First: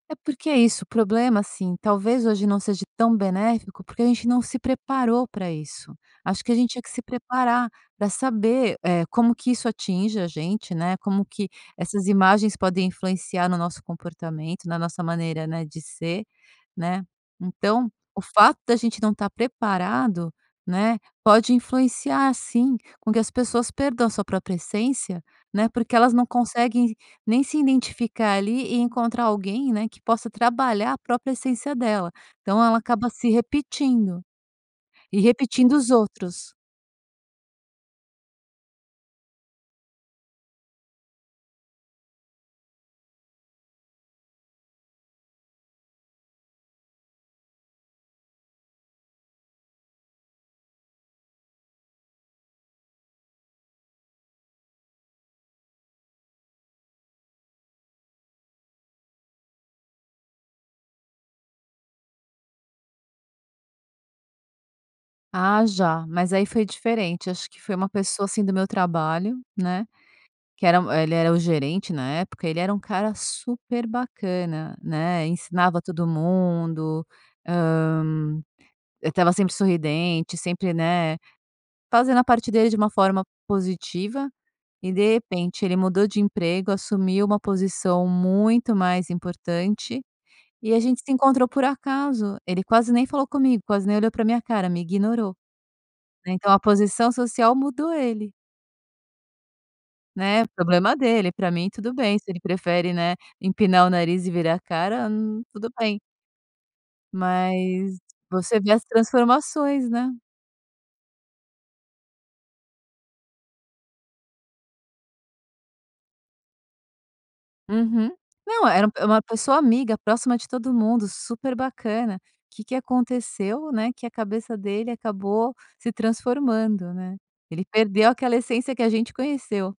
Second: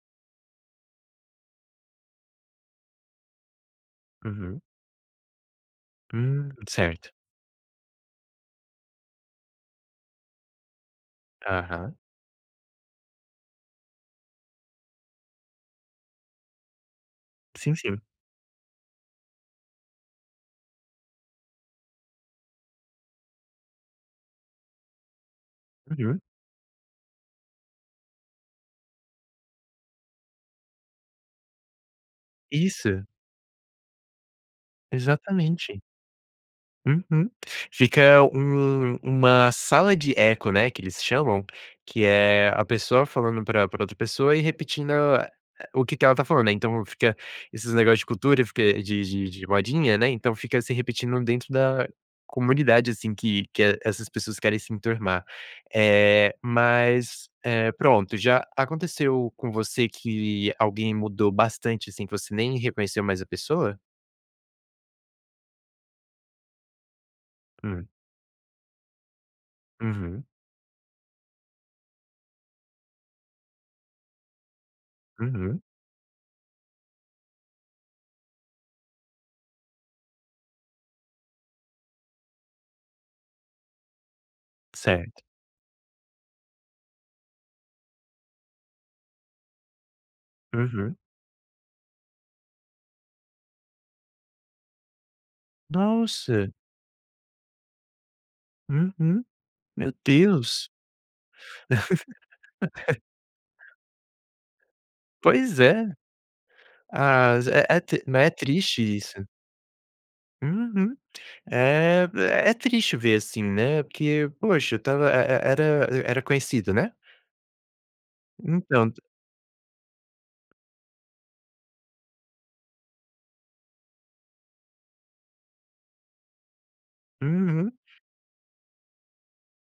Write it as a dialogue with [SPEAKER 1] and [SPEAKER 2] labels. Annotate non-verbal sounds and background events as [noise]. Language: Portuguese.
[SPEAKER 1] É porque é isso, o problema, assim, talvez hoje não seja tão benéfico, porque a gente não se
[SPEAKER 2] Uhum.
[SPEAKER 1] preparou para isso. Acho que
[SPEAKER 2] Hum.
[SPEAKER 1] a gente tinha que se
[SPEAKER 2] Certo.
[SPEAKER 1] preparar para saber, eh, como que isso atinge a gente, né, como que
[SPEAKER 2] Aham.
[SPEAKER 1] essas imagens podem influenciar no nosso comportamento, na nossa maneira, né, de ser, né.
[SPEAKER 2] Sim,
[SPEAKER 1] Então,
[SPEAKER 2] sim.
[SPEAKER 1] o fato da gente não estar preparado, né, pode influenciar sim, com que as pessoas percam sua própria essência, né, porque elas
[SPEAKER 2] Uhum.
[SPEAKER 1] não conseguem nem se identificar ali e encontrar alguém, né, que possa trabalhar a própria essência dela. Então ela
[SPEAKER 2] Isso.
[SPEAKER 1] acaba se repetindo e repetindo
[SPEAKER 2] Exatamente.
[SPEAKER 1] os outros.
[SPEAKER 2] Uhum, fica um uma sala de eco, né, que eles chamam, que é a pessoa falando pra pra outra pessoa e repetindo a o que que ela está falando, né. Então fica esses negócio de cultura, fica de de de modinha, né, então fica se repetindo dentro da comunidade, assim, que que essas pessoas querem se enturmar. Eh, mas, eh, pronto, já aconteceu com você que alguém mudou bastante, assim, que você nem reconheceu mais a pessoa?
[SPEAKER 1] Ah já. Mas aí foi diferente, acho que foi
[SPEAKER 2] Hum.
[SPEAKER 1] uma pessoa, assim, do meu trabalho, né,
[SPEAKER 2] Uhum.
[SPEAKER 1] que era ele era o gerente na época, ele era um cara super bacana, né,
[SPEAKER 2] Uhum.
[SPEAKER 1] ensinava todo mundo, hã, eh, estava sempre sorridente sempre, né, fazendo a parte dele de uma forma positiva. E, de
[SPEAKER 2] Certo.
[SPEAKER 1] repente, ele mudou de emprego, assumiu uma posição muito mais importante, e a
[SPEAKER 2] Uhum.
[SPEAKER 1] gente se encontrou por acaso. Ele quase nem falou comigo, quase nem olhou pra minha cara, me ignorou, né,
[SPEAKER 2] Nossa.
[SPEAKER 1] então a posição social mudou ele.
[SPEAKER 2] Uhum, meu
[SPEAKER 1] Né,
[SPEAKER 2] Deus.
[SPEAKER 1] problema dele. Pra mim tudo bem, se ele prefere,
[SPEAKER 2] [laughs]
[SPEAKER 1] né, empinar o nariz e virar a cara, hum,
[SPEAKER 2] Pois
[SPEAKER 1] tudo
[SPEAKER 2] é.
[SPEAKER 1] bem
[SPEAKER 2] Ah, z é é
[SPEAKER 1] mas
[SPEAKER 2] tri não, é
[SPEAKER 1] você vê
[SPEAKER 2] triste
[SPEAKER 1] as
[SPEAKER 2] isso.
[SPEAKER 1] transformações, né.
[SPEAKER 2] Uhum, é v é triste ver, assim, né, porque poxa, estava e e era era conhecido, né?
[SPEAKER 1] Uhum, não, era
[SPEAKER 2] Entanto.
[SPEAKER 1] é uma pessoa amiga, próxima de todo mundo, super bacana. Que que aconteceu, né, que a cabeça dele acabou se transformando, né, ele
[SPEAKER 2] Uhum.
[SPEAKER 1] perdeu aquela essência que a gente conheceu.